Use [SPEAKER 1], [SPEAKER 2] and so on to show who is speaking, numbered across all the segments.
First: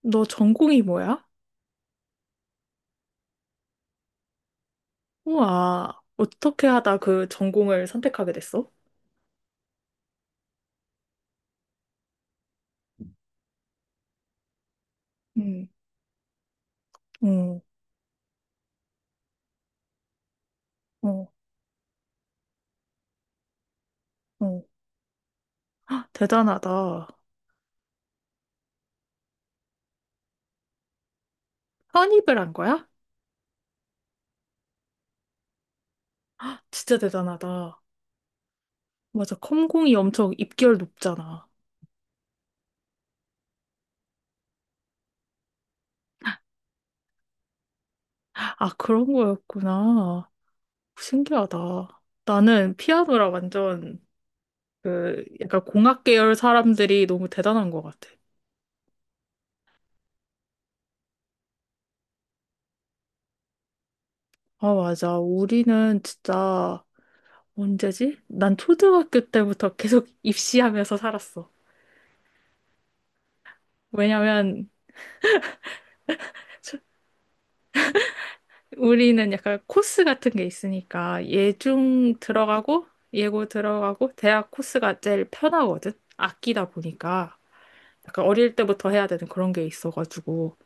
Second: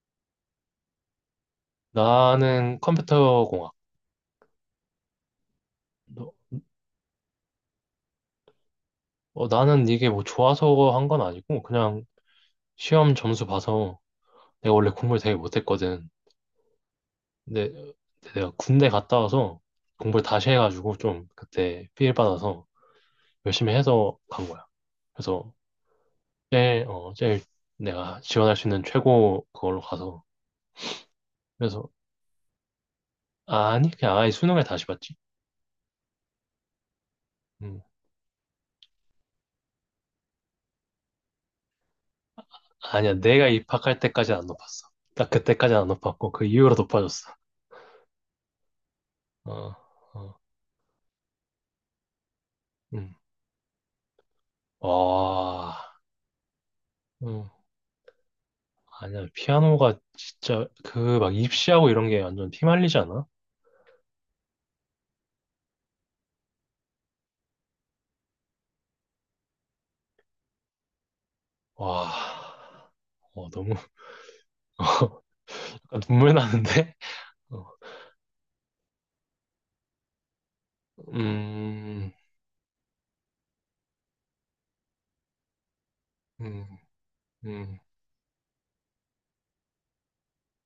[SPEAKER 1] 너 전공이 뭐야?
[SPEAKER 2] 나는 컴퓨터공학.
[SPEAKER 1] 우와,
[SPEAKER 2] 너-
[SPEAKER 1] 어떻게 하다 그 전공을 선택하게 됐어?
[SPEAKER 2] 나는 이게 뭐 좋아서 한 건 아니고, 그냥 시험 점수 봐서 내가 원래 공부를 되게
[SPEAKER 1] 응,
[SPEAKER 2] 못했거든.
[SPEAKER 1] 응,
[SPEAKER 2] 근데 내가 군대 갔다 와서 공부를 다시 해가지고 좀
[SPEAKER 1] 어,
[SPEAKER 2] 그때 필 받아서 열심히 해서 간 거야.
[SPEAKER 1] 어.
[SPEAKER 2] 그래서
[SPEAKER 1] 대단하다.
[SPEAKER 2] 제일 내가 지원할 수 있는 최고 그걸로 가서. 그래서,
[SPEAKER 1] 편입을 한 거야?
[SPEAKER 2] 아니, 그냥 아예 수능을 다시 봤지.
[SPEAKER 1] 진짜 대단하다.
[SPEAKER 2] 음,
[SPEAKER 1] 맞아, 컴공이 엄청 입결 높잖아.
[SPEAKER 2] 아니야, 내가 입학할 때까지는 안 높았어. 딱 그때까지는 안 높았고, 그 이후로 높아졌어.
[SPEAKER 1] 아, 그런
[SPEAKER 2] 어,
[SPEAKER 1] 거였구나.
[SPEAKER 2] 어,
[SPEAKER 1] 신기하다. 나는
[SPEAKER 2] 음.
[SPEAKER 1] 피아노라 완전 그 약간
[SPEAKER 2] 와,
[SPEAKER 1] 공학 계열 사람들이 너무
[SPEAKER 2] 음,
[SPEAKER 1] 대단한 것 같아.
[SPEAKER 2] 아니야. 피아노가 진짜 그 막 입시하고 이런 게 완전 피말리지 않아?
[SPEAKER 1] 아, 맞아. 우리는 진짜 언제지? 난 초등학교 때부터 계속 입시하면서 살았어.
[SPEAKER 2] 와, 어, 너무
[SPEAKER 1] 왜냐면
[SPEAKER 2] 약간 눈물 나는데? 어,
[SPEAKER 1] 우리는 약간 코스 같은 게 있으니까
[SPEAKER 2] 음,
[SPEAKER 1] 예중 들어가고 예고 들어가고 대학 코스가 제일 편하거든.
[SPEAKER 2] 음,
[SPEAKER 1] 아끼다 보니까
[SPEAKER 2] 음.
[SPEAKER 1] 약간 어릴 때부터 해야 되는 그런 게 있어가지고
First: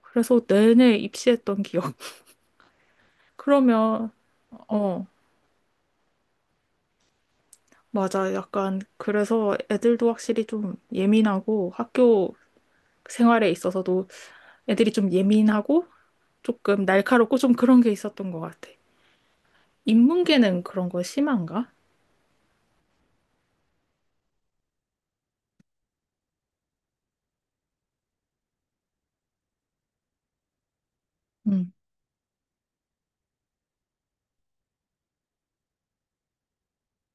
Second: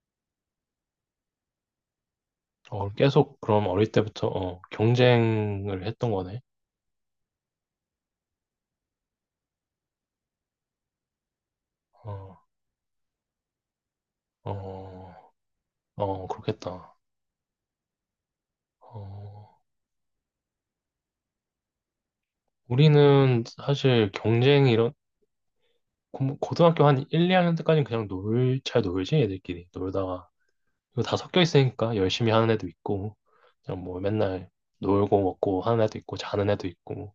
[SPEAKER 1] 그래서 내내 입시했던 기억.
[SPEAKER 2] 계속 그럼 어릴
[SPEAKER 1] 그러면,
[SPEAKER 2] 때부터
[SPEAKER 1] 어,
[SPEAKER 2] 경쟁을 했던 거네.
[SPEAKER 1] 맞아, 약간 그래서 애들도 확실히 좀 예민하고
[SPEAKER 2] 어,
[SPEAKER 1] 학교 생활에 있어서도 애들이 좀
[SPEAKER 2] 어,
[SPEAKER 1] 예민하고
[SPEAKER 2] 어,
[SPEAKER 1] 조금
[SPEAKER 2] 그렇겠다.
[SPEAKER 1] 날카롭고 좀 그런 게 있었던 것 같아.
[SPEAKER 2] 어,
[SPEAKER 1] 인문계는 그런 거 심한가?
[SPEAKER 2] 우리는 사실 경쟁 이런 고등학교 한 1, 2학년 때까지는 그냥 잘 놀지, 애들끼리. 놀다가 이거 다 섞여 있으니까 열심히 하는 애도 있고, 그냥 뭐 맨날 놀고 먹고 하는 애도 있고, 자는 애도 있고,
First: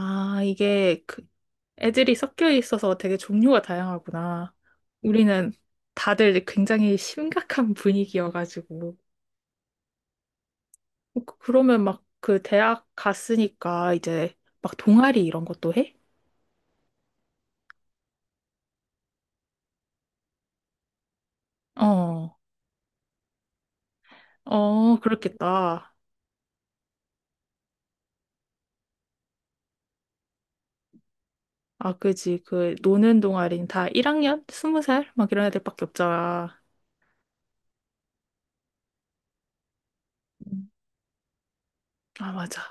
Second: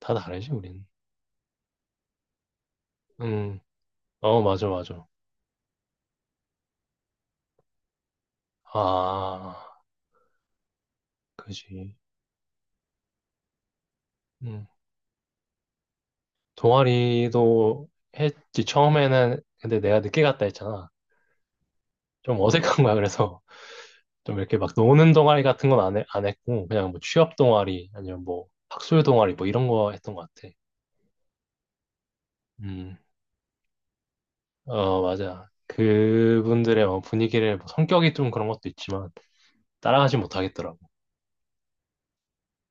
[SPEAKER 2] 다 다르지, 우린.
[SPEAKER 1] 이게 그 애들이 섞여 있어서 되게
[SPEAKER 2] 음,
[SPEAKER 1] 종류가
[SPEAKER 2] 어,
[SPEAKER 1] 다양하구나.
[SPEAKER 2] 맞아, 맞아.
[SPEAKER 1] 우리는 다들 굉장히 심각한 분위기여가지고.
[SPEAKER 2] 아,
[SPEAKER 1] 어, 그러면
[SPEAKER 2] 그지.
[SPEAKER 1] 막 그 대학 갔으니까 이제
[SPEAKER 2] 음,
[SPEAKER 1] 막 동아리 이런 것도 해?
[SPEAKER 2] 동아리도 했지, 처음에는. 근데 내가 늦게 갔다 했잖아.
[SPEAKER 1] 어,
[SPEAKER 2] 좀 어색한 거야, 그래서. 좀 이렇게 막
[SPEAKER 1] 어,
[SPEAKER 2] 노는 동아리 같은 건
[SPEAKER 1] 그렇겠다.
[SPEAKER 2] 안 해, 안 했고, 그냥 뭐 취업 동아리, 아니면 뭐 학술 동아리, 뭐 이런 거 했던 것 같아.
[SPEAKER 1] 아, 그지. 그
[SPEAKER 2] 음.
[SPEAKER 1] 노는 동아리는 다 1학년?
[SPEAKER 2] 어,
[SPEAKER 1] 20살? 막 이런
[SPEAKER 2] 맞아.
[SPEAKER 1] 애들밖에 없잖아.
[SPEAKER 2] 그분들의 뭐 분위기를, 뭐 성격이 좀 그런 것도 있지만, 따라가지
[SPEAKER 1] 음.
[SPEAKER 2] 못하겠더라고.
[SPEAKER 1] 아, 맞아.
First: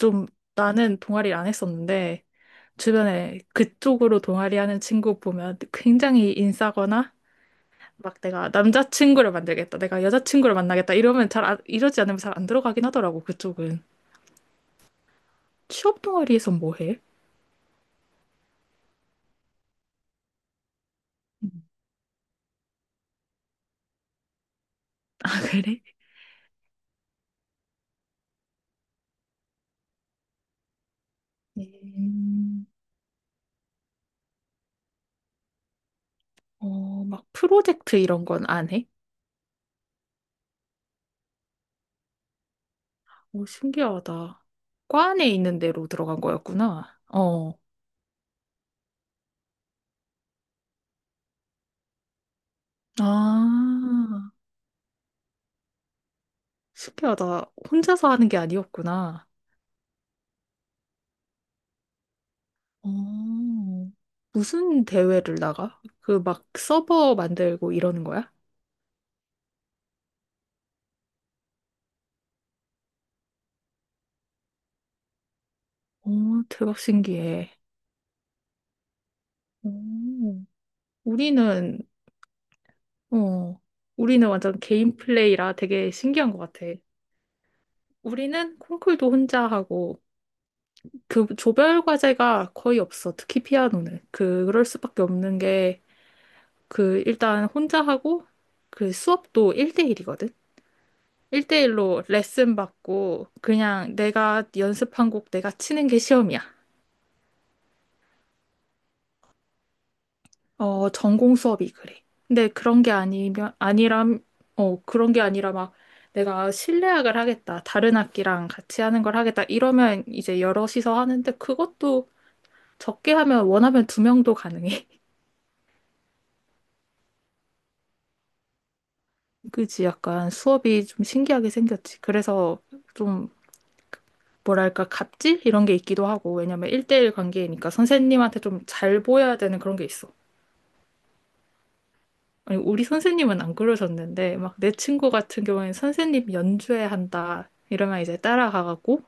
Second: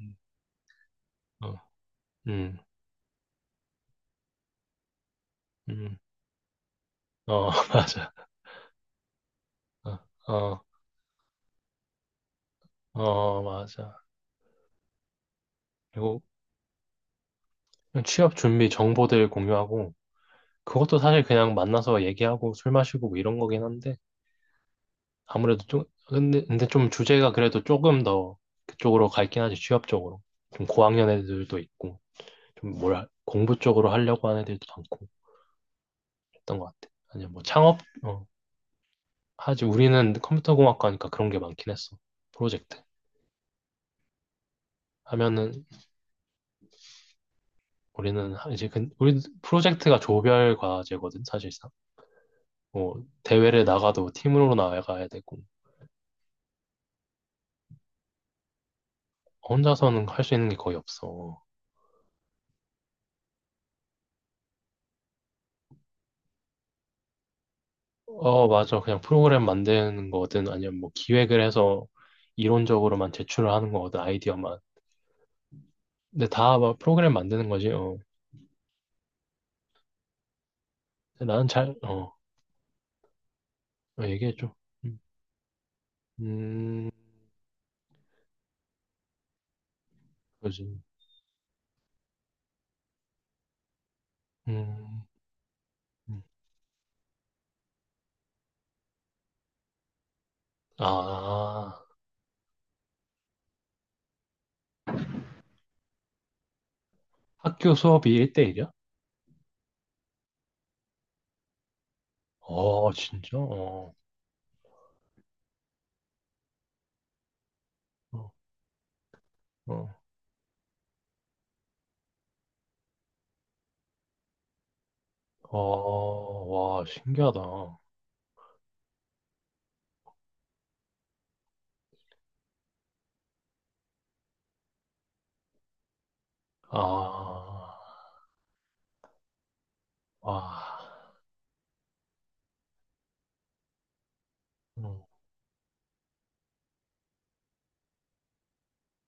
[SPEAKER 2] 응,
[SPEAKER 1] 나는 동아리를 안
[SPEAKER 2] 어,
[SPEAKER 1] 했었는데
[SPEAKER 2] 음,
[SPEAKER 1] 주변에 그쪽으로 동아리 하는 친구 보면
[SPEAKER 2] 음,
[SPEAKER 1] 굉장히 인싸거나
[SPEAKER 2] 어, 맞아.
[SPEAKER 1] 막 내가 남자친구를 만들겠다,
[SPEAKER 2] 어,
[SPEAKER 1] 내가 여자친구를
[SPEAKER 2] 어,
[SPEAKER 1] 만나겠다 이러면 잘 이러지 않으면 잘 안 들어가긴 하더라고
[SPEAKER 2] 어,
[SPEAKER 1] 그쪽은.
[SPEAKER 2] 맞아.
[SPEAKER 1] 취업
[SPEAKER 2] 그리고
[SPEAKER 1] 동아리에서 뭐 해?
[SPEAKER 2] 취업 준비 정보들 공유하고, 그것도 사실 그냥
[SPEAKER 1] 음.
[SPEAKER 2] 만나서 얘기하고 술 마시고 뭐 이런 거긴 한데,
[SPEAKER 1] 아,
[SPEAKER 2] 아무래도
[SPEAKER 1] 그래?
[SPEAKER 2] 좀, 근데 좀 주제가 그래도 조금 더 그쪽으로 갈긴 하지, 취업 쪽으로. 좀 고학년 애들도 있고,
[SPEAKER 1] 음,
[SPEAKER 2] 좀 공부 쪽으로 하려고 하는 애들도 많고, 했던 것 같아.
[SPEAKER 1] 어, 막
[SPEAKER 2] 아니면 뭐 창업,
[SPEAKER 1] 프로젝트 이런
[SPEAKER 2] 어,
[SPEAKER 1] 건 안 해?
[SPEAKER 2] 하지 우리는 컴퓨터공학과니까 그런 게 많긴 했어. 프로젝트.
[SPEAKER 1] 오, 신기하다. 과 안에 있는
[SPEAKER 2] 하면은
[SPEAKER 1] 대로 들어간 거였구나. 어.
[SPEAKER 2] 우리는 이제 우리 프로젝트가 조별 과제거든, 사실상. 뭐 대회를 나가도
[SPEAKER 1] 아,
[SPEAKER 2] 팀으로 나가야 되고
[SPEAKER 1] 신기하다. 혼자서 하는 게 아니었구나.
[SPEAKER 2] 혼자서는 할 수 있는 게 거의 없어.
[SPEAKER 1] 어. 무슨 대회를 나가? 그 막 서버 만들고 이러는 거야?
[SPEAKER 2] 어, 맞아, 그냥 프로그램 만드는 거든 아니면 뭐 기획을 해서 이론적으로만 제출을 하는 거거든, 아이디어만.
[SPEAKER 1] 어,
[SPEAKER 2] 근데 다막
[SPEAKER 1] 대박
[SPEAKER 2] 프로그램 만드는
[SPEAKER 1] 신기해.
[SPEAKER 2] 거지. 어.
[SPEAKER 1] 오,
[SPEAKER 2] 근데 나는 잘
[SPEAKER 1] 우리는,
[SPEAKER 2] 어
[SPEAKER 1] 어, 우리는
[SPEAKER 2] 얘기해줘.
[SPEAKER 1] 완전 개인
[SPEAKER 2] 음,
[SPEAKER 1] 플레이라 되게 신기한 것 같아.
[SPEAKER 2] 음,
[SPEAKER 1] 우리는 콩쿨도 혼자 하고,
[SPEAKER 2] 그지.
[SPEAKER 1] 그 조별 과제가 거의 없어. 특히 피아노는. 그, 그럴 수밖에
[SPEAKER 2] 음,
[SPEAKER 1] 없는 게,
[SPEAKER 2] 음.
[SPEAKER 1] 그, 일단 혼자 하고, 그 수업도 1대1이거든?
[SPEAKER 2] 아.
[SPEAKER 1] 1대1로 레슨 받고, 그냥 내가 연습한 곡 내가 치는 게 시험이야.
[SPEAKER 2] 학교 수업이 1대1이야?
[SPEAKER 1] 어, 전공 수업이 그래. 근데 그런 게
[SPEAKER 2] 어, 진짜?
[SPEAKER 1] 아니면,
[SPEAKER 2] 어,
[SPEAKER 1] 아니람, 어, 그런 게 아니라 막 내가 실내악을 하겠다. 다른
[SPEAKER 2] 어,
[SPEAKER 1] 악기랑 같이 하는 걸 하겠다.
[SPEAKER 2] 어,
[SPEAKER 1] 이러면 이제 여럿이서 하는데 그것도 적게 하면 원하면 두 명도 가능해.
[SPEAKER 2] 어, 와, 신기하다. 아,
[SPEAKER 1] 그지? 약간 수업이 좀 신기하게 생겼지. 그래서 좀 뭐랄까, 갑질? 이런 게 있기도 하고. 왜냐면 일대일 관계니까 선생님한테 좀 잘 보여야 되는 그런 게 있어.
[SPEAKER 2] 와,
[SPEAKER 1] 아니, 우리 선생님은 안 그러셨는데, 막 내
[SPEAKER 2] 어,
[SPEAKER 1] 친구 같은 경우에는 선생님 연주회 한다. 이러면 이제 따라가갖고,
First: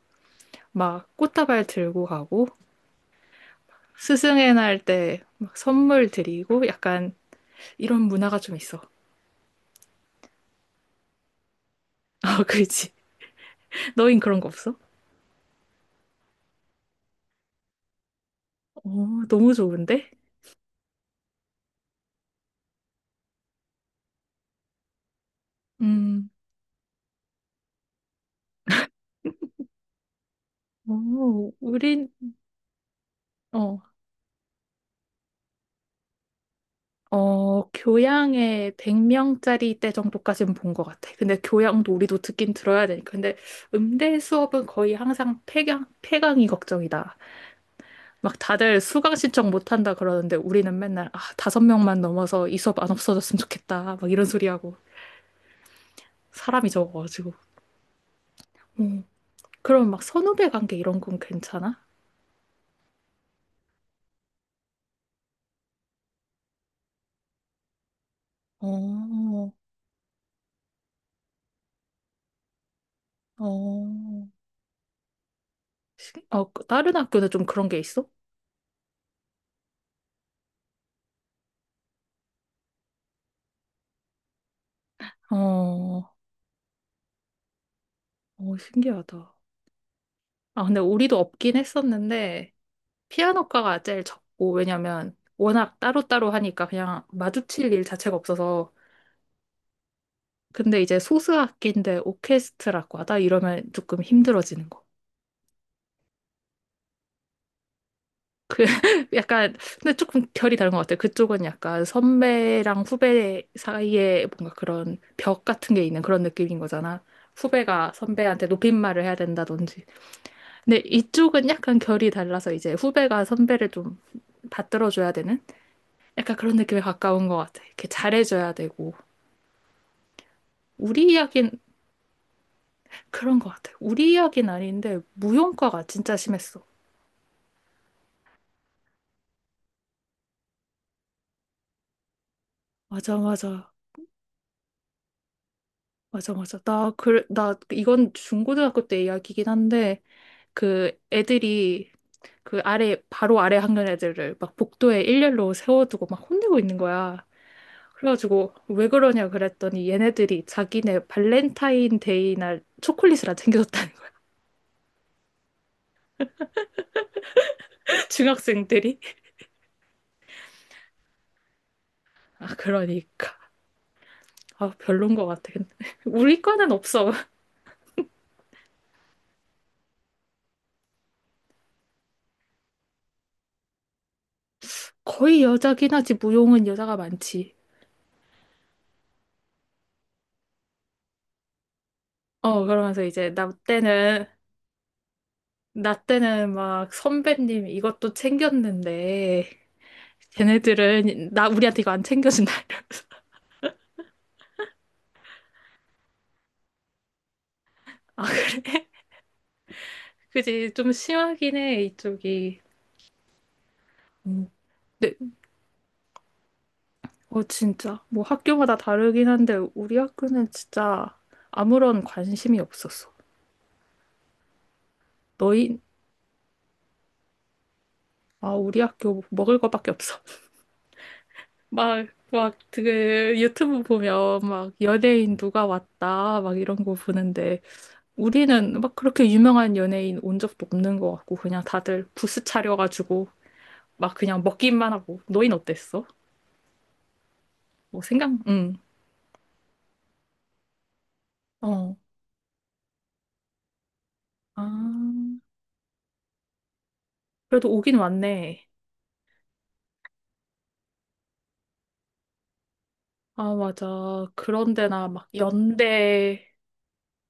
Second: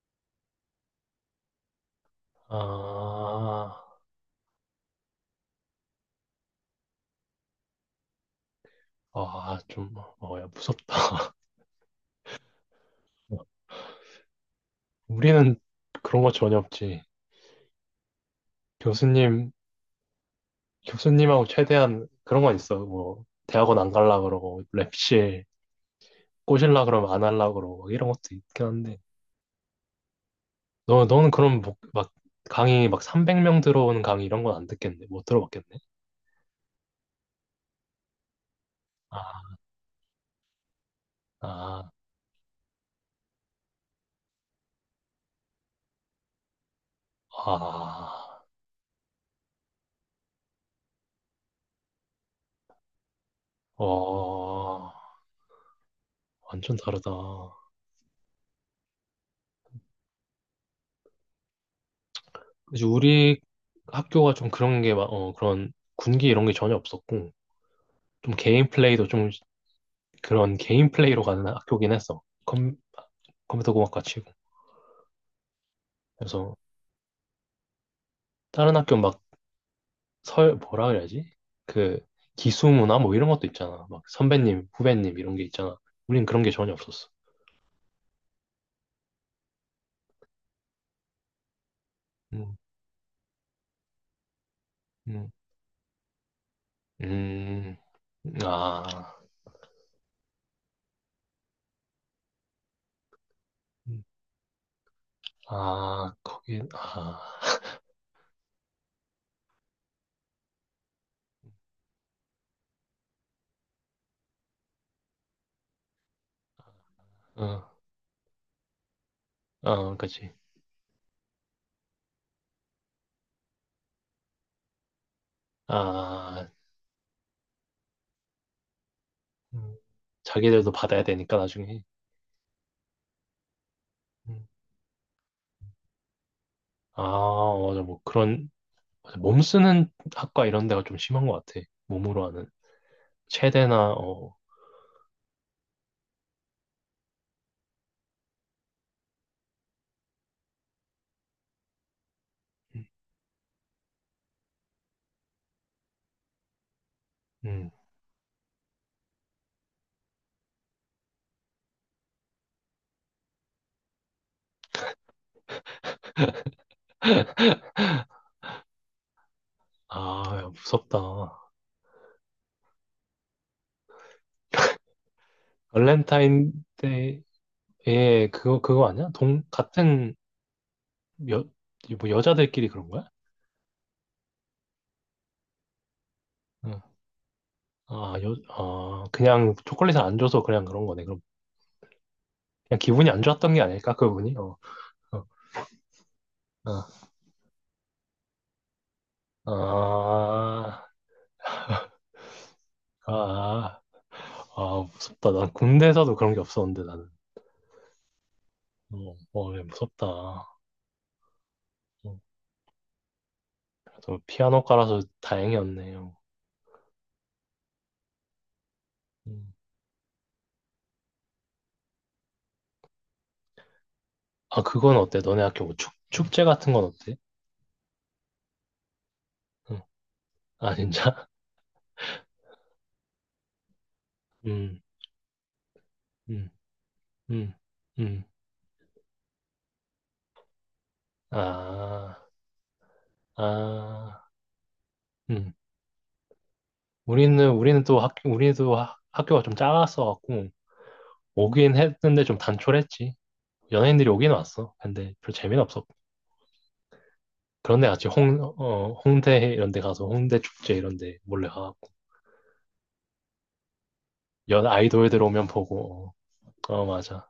[SPEAKER 1] 막 꽃다발 들고 가고,
[SPEAKER 2] 아,
[SPEAKER 1] 스승의 날 때 막 선물 드리고, 약간 이런 문화가 좀 있어.
[SPEAKER 2] 아, 좀, 어, 야, 무섭다.
[SPEAKER 1] 아, 그렇지. 너흰 그런 거 없어?
[SPEAKER 2] 우리는 그런 거 전혀 없지.
[SPEAKER 1] 어,
[SPEAKER 2] 교수님,
[SPEAKER 1] 너무 좋은데?
[SPEAKER 2] 교수님하고 최대한 그런 건 있어. 뭐, 대학원 안 갈라 그러고, 랩실
[SPEAKER 1] 음,
[SPEAKER 2] 꼬실라 그러면 안 할라 그러고, 막 이런 것도 있긴 한데. 너는
[SPEAKER 1] 어,
[SPEAKER 2] 그럼 뭐, 막,
[SPEAKER 1] 우린,
[SPEAKER 2] 강의 막 300명
[SPEAKER 1] 어,
[SPEAKER 2] 들어오는 강의 이런 건 안 듣겠네. 못 들어봤겠네.
[SPEAKER 1] 어, 교양에
[SPEAKER 2] 아.
[SPEAKER 1] 100명짜리 때 정도까지는 본 것 같아. 근데
[SPEAKER 2] 아,
[SPEAKER 1] 교양도 우리도 듣긴 들어야 되니까. 근데 음대 수업은 거의 항상 폐강이 걱정이다. 막
[SPEAKER 2] 아,
[SPEAKER 1] 다들 수강 신청 못 한다 그러는데 우리는 맨날, 아, 다섯 명만 넘어서 이 수업 안 없어졌으면 좋겠다, 막 이런 소리 하고
[SPEAKER 2] 어,
[SPEAKER 1] 사람이
[SPEAKER 2] 완전 다르다.
[SPEAKER 1] 적어가지고. 음. 그럼 막 선후배 관계 이런 건 괜찮아?
[SPEAKER 2] 그치, 우리 학교가 좀 그런 게, 그런 군기 이런 게 전혀 없었고, 좀 개인 플레이도 좀
[SPEAKER 1] 어,
[SPEAKER 2] 그런 개인 플레이로 가는 학교긴 했어. 컴퓨터 공학과
[SPEAKER 1] 어.
[SPEAKER 2] 치고.
[SPEAKER 1] 어,
[SPEAKER 2] 그래서
[SPEAKER 1] 그 다른 학교는 좀 그런 게 있어?
[SPEAKER 2] 다른 학교 막 뭐라 그래야지? 그 기수문화 뭐 이런 것도 있잖아. 막 선배님, 후배님 이런 게 있잖아.
[SPEAKER 1] 어,
[SPEAKER 2] 우린 그런 게 전혀 없었어.
[SPEAKER 1] 어, 신기하다. 아, 근데 우리도 없긴 했었는데,
[SPEAKER 2] 음,
[SPEAKER 1] 피아노과가 제일 적고, 왜냐면
[SPEAKER 2] 음,
[SPEAKER 1] 워낙 따로따로 하니까 그냥 마주칠
[SPEAKER 2] 음,
[SPEAKER 1] 일 자체가 없어서.
[SPEAKER 2] 아,
[SPEAKER 1] 근데 이제 소수악기인데 오케스트라과다 이러면
[SPEAKER 2] 음,
[SPEAKER 1] 조금 힘들어지는 거.
[SPEAKER 2] 아, 거기, 아,
[SPEAKER 1] 그 약간 근데 조금 결이 다른 것 같아요. 그쪽은 약간 선배랑 후배 사이에 뭔가 그런 벽 같은 게 있는 그런 느낌인 거잖아.
[SPEAKER 2] 어.
[SPEAKER 1] 후배가 선배한테 높임말을 해야 된다든지.
[SPEAKER 2] 아, 그치.
[SPEAKER 1] 근데 이쪽은 약간 결이 달라서 이제 후배가 선배를 좀 받들어줘야 되는 약간
[SPEAKER 2] 아,
[SPEAKER 1] 그런 느낌에 가까운 것 같아. 이렇게 잘해줘야 되고.
[SPEAKER 2] 음, 자기들도 받아야
[SPEAKER 1] 우리
[SPEAKER 2] 되니까
[SPEAKER 1] 이야기는
[SPEAKER 2] 나중에.
[SPEAKER 1] 그런 것 같아. 우리
[SPEAKER 2] 음.
[SPEAKER 1] 이야기는 아닌데 무용과가 진짜 심했어.
[SPEAKER 2] 아, 맞아. 뭐 그런 맞아. 몸 쓰는 학과 이런 데가 좀 심한 것 같아. 몸으로 하는
[SPEAKER 1] 맞아, 맞아.
[SPEAKER 2] 체대나 어,
[SPEAKER 1] 맞아, 맞아. 나, 이건 중고등학교 때 이야기긴 한데, 그 애들이 그
[SPEAKER 2] 음,
[SPEAKER 1] 아래, 바로 아래 학년 애들을 막 복도에 일렬로 세워두고 막 혼내고 있는 거야.
[SPEAKER 2] 음.
[SPEAKER 1] 그래가지고, 왜 그러냐 그랬더니 얘네들이 자기네 발렌타인데이 날 초콜릿을 안 챙겨줬다는 거야. 중학생들이.
[SPEAKER 2] 아, 야, 무섭다.
[SPEAKER 1] 아, 그러니까. 아, 별론 것 같아. 근데 우리
[SPEAKER 2] 발렌타인
[SPEAKER 1] 과는 없어.
[SPEAKER 2] 데에 그거 그거 아니야? 동 같은 여, 뭐 여자들끼리 그런 거야?
[SPEAKER 1] 거의 여자긴 하지, 무용은
[SPEAKER 2] 응.
[SPEAKER 1] 여자가 많지.
[SPEAKER 2] 아, 아, 그냥 초콜릿을 안 줘서 그냥 그런 거네. 그럼
[SPEAKER 1] 어,
[SPEAKER 2] 그냥
[SPEAKER 1] 그러면서
[SPEAKER 2] 기분이 안
[SPEAKER 1] 이제 나
[SPEAKER 2] 좋았던 게 아닐까
[SPEAKER 1] 때는
[SPEAKER 2] 그분이? 어,
[SPEAKER 1] 나 때는
[SPEAKER 2] 어,
[SPEAKER 1] 막 선배님 이것도 챙겼는데,
[SPEAKER 2] 어. 아,
[SPEAKER 1] 쟤네들은 나 우리한테 이거 안 챙겨준다 이러면서.
[SPEAKER 2] 아, 아, 무섭다. 난 군대에서도 그런 게 없었는데, 나는.
[SPEAKER 1] 아,
[SPEAKER 2] 어, 어, 예, 무섭다. 어,
[SPEAKER 1] 그지. 좀 심하긴 해 이쪽이.
[SPEAKER 2] 그래도
[SPEAKER 1] 음.
[SPEAKER 2] 피아노과라서
[SPEAKER 1] 네,
[SPEAKER 2] 다행이었네요.
[SPEAKER 1] 어, 진짜 뭐 학교마다 다르긴
[SPEAKER 2] 음.
[SPEAKER 1] 한데 우리 학교는 진짜 아무런 관심이 없었어.
[SPEAKER 2] 아, 그건 어때? 너네 학교 뭐
[SPEAKER 1] 너희.
[SPEAKER 2] 축제 같은 건 어때?
[SPEAKER 1] 아, 우리 학교 먹을
[SPEAKER 2] 응.
[SPEAKER 1] 거밖에 없어.
[SPEAKER 2] 아, 진짜?
[SPEAKER 1] 막 막 그 유튜브 보면 막
[SPEAKER 2] 음,
[SPEAKER 1] 연예인 누가 왔다
[SPEAKER 2] 음,
[SPEAKER 1] 막 이런 거
[SPEAKER 2] 음,
[SPEAKER 1] 보는데
[SPEAKER 2] 음.
[SPEAKER 1] 우리는 막 그렇게 유명한 연예인 온 적도 없는 것 같고, 그냥 다들
[SPEAKER 2] 아,
[SPEAKER 1] 부스 차려가지고, 막
[SPEAKER 2] 아,
[SPEAKER 1] 그냥 먹기만 하고.
[SPEAKER 2] 음.
[SPEAKER 1] 너흰 어땠어?
[SPEAKER 2] 우리는 또
[SPEAKER 1] 뭐 생각, 응.
[SPEAKER 2] 학교가 좀 작았어갖고, 오긴
[SPEAKER 1] 어.
[SPEAKER 2] 했는데 좀 단촐했지. 연예인들이 오긴 왔어. 근데
[SPEAKER 1] 아,
[SPEAKER 2] 별로 재미는 없었고.
[SPEAKER 1] 그래도
[SPEAKER 2] 그런데
[SPEAKER 1] 오긴
[SPEAKER 2] 같이
[SPEAKER 1] 왔네.
[SPEAKER 2] 홍대 이런 데 가서 홍대 축제 이런 데 몰래 가.
[SPEAKER 1] 아, 맞아.
[SPEAKER 2] 연
[SPEAKER 1] 그런 데나
[SPEAKER 2] 아이돌들
[SPEAKER 1] 막
[SPEAKER 2] 오면 보고.
[SPEAKER 1] 연대
[SPEAKER 2] 어, 어, 맞아.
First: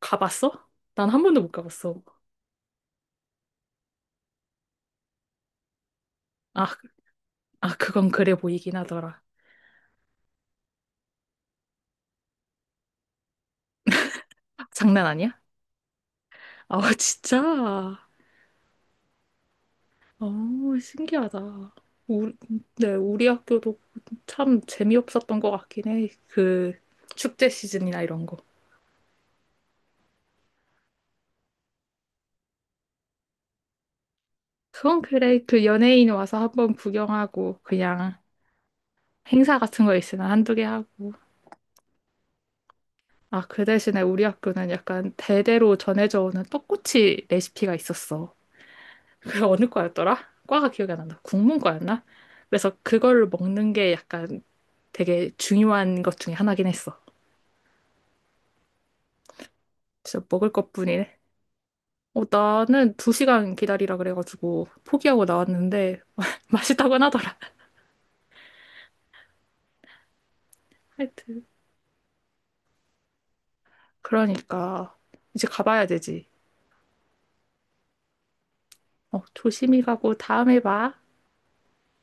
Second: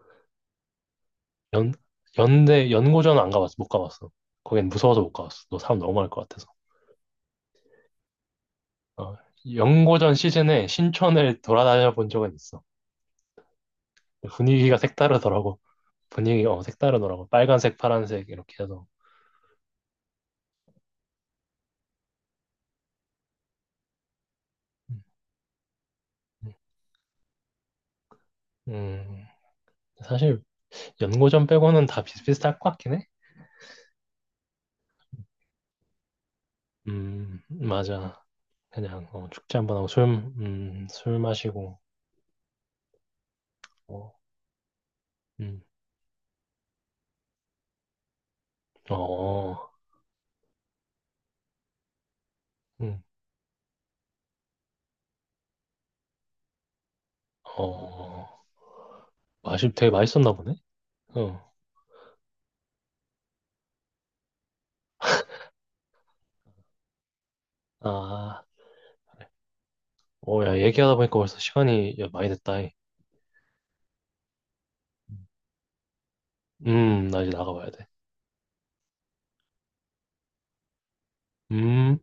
[SPEAKER 1] 가봤어? 난 한 번도 못
[SPEAKER 2] 연,
[SPEAKER 1] 가봤어.
[SPEAKER 2] 연대, 연고전 안 가봤어. 못 가봤어. 거긴 무서워서 못 가봤어. 너 사람 너무 많을 것 같아서.
[SPEAKER 1] 아, 아, 그건 그래 보이긴
[SPEAKER 2] 어,
[SPEAKER 1] 하더라.
[SPEAKER 2] 연고전 시즌에 신촌을 돌아다녀 본 적은 있어. 분위기가
[SPEAKER 1] 장난 아니야?
[SPEAKER 2] 색다르더라고.
[SPEAKER 1] 아,
[SPEAKER 2] 색다르더라고. 빨간색,
[SPEAKER 1] 진짜?
[SPEAKER 2] 파란색, 이렇게 해서.
[SPEAKER 1] 아, 신기하다. 우리, 네, 우리 학교도 참
[SPEAKER 2] 음,
[SPEAKER 1] 재미없었던 것 같긴 해.
[SPEAKER 2] 음,
[SPEAKER 1] 그 축제 시즌이나 이런 거.
[SPEAKER 2] 음. 사실, 연고전 빼고는 다 비슷비슷할 것 같긴 해.
[SPEAKER 1] 그건 그래. 그 연예인 와서 한번 구경하고 그냥
[SPEAKER 2] 맞아. 그냥, 축제
[SPEAKER 1] 행사
[SPEAKER 2] 한번
[SPEAKER 1] 같은
[SPEAKER 2] 하고
[SPEAKER 1] 거 있으면 한두 개 하고.
[SPEAKER 2] 술 마시고,
[SPEAKER 1] 아, 그 대신에
[SPEAKER 2] 어,
[SPEAKER 1] 우리 학교는 약간
[SPEAKER 2] 음,
[SPEAKER 1] 대대로 전해져 오는 떡꼬치 레시피가 있었어. 그게
[SPEAKER 2] 어,
[SPEAKER 1] 어느 과였더라? 과가 기억이 안 난다. 국문과였나? 그래서
[SPEAKER 2] 음,
[SPEAKER 1] 그걸 먹는 게 약간 되게 중요한 것 중에 하나긴 했어.
[SPEAKER 2] 어. 맛이 되게
[SPEAKER 1] 진짜
[SPEAKER 2] 맛있었나
[SPEAKER 1] 먹을
[SPEAKER 2] 보네?
[SPEAKER 1] 것뿐이네.
[SPEAKER 2] 어.
[SPEAKER 1] 어, 나는 2시간 기다리라 그래가지고 포기하고 나왔는데 맛있다고는 하더라.
[SPEAKER 2] 아, 오, 야, 얘기하다 보니까 벌써
[SPEAKER 1] 하여튼.
[SPEAKER 2] 시간이 야, 많이 됐다. 이.
[SPEAKER 1] 그러니까 이제 가봐야 되지.
[SPEAKER 2] 나 이제 나가봐야 돼.
[SPEAKER 1] 어, 조심히 가고 다음에 봐.
[SPEAKER 2] 음.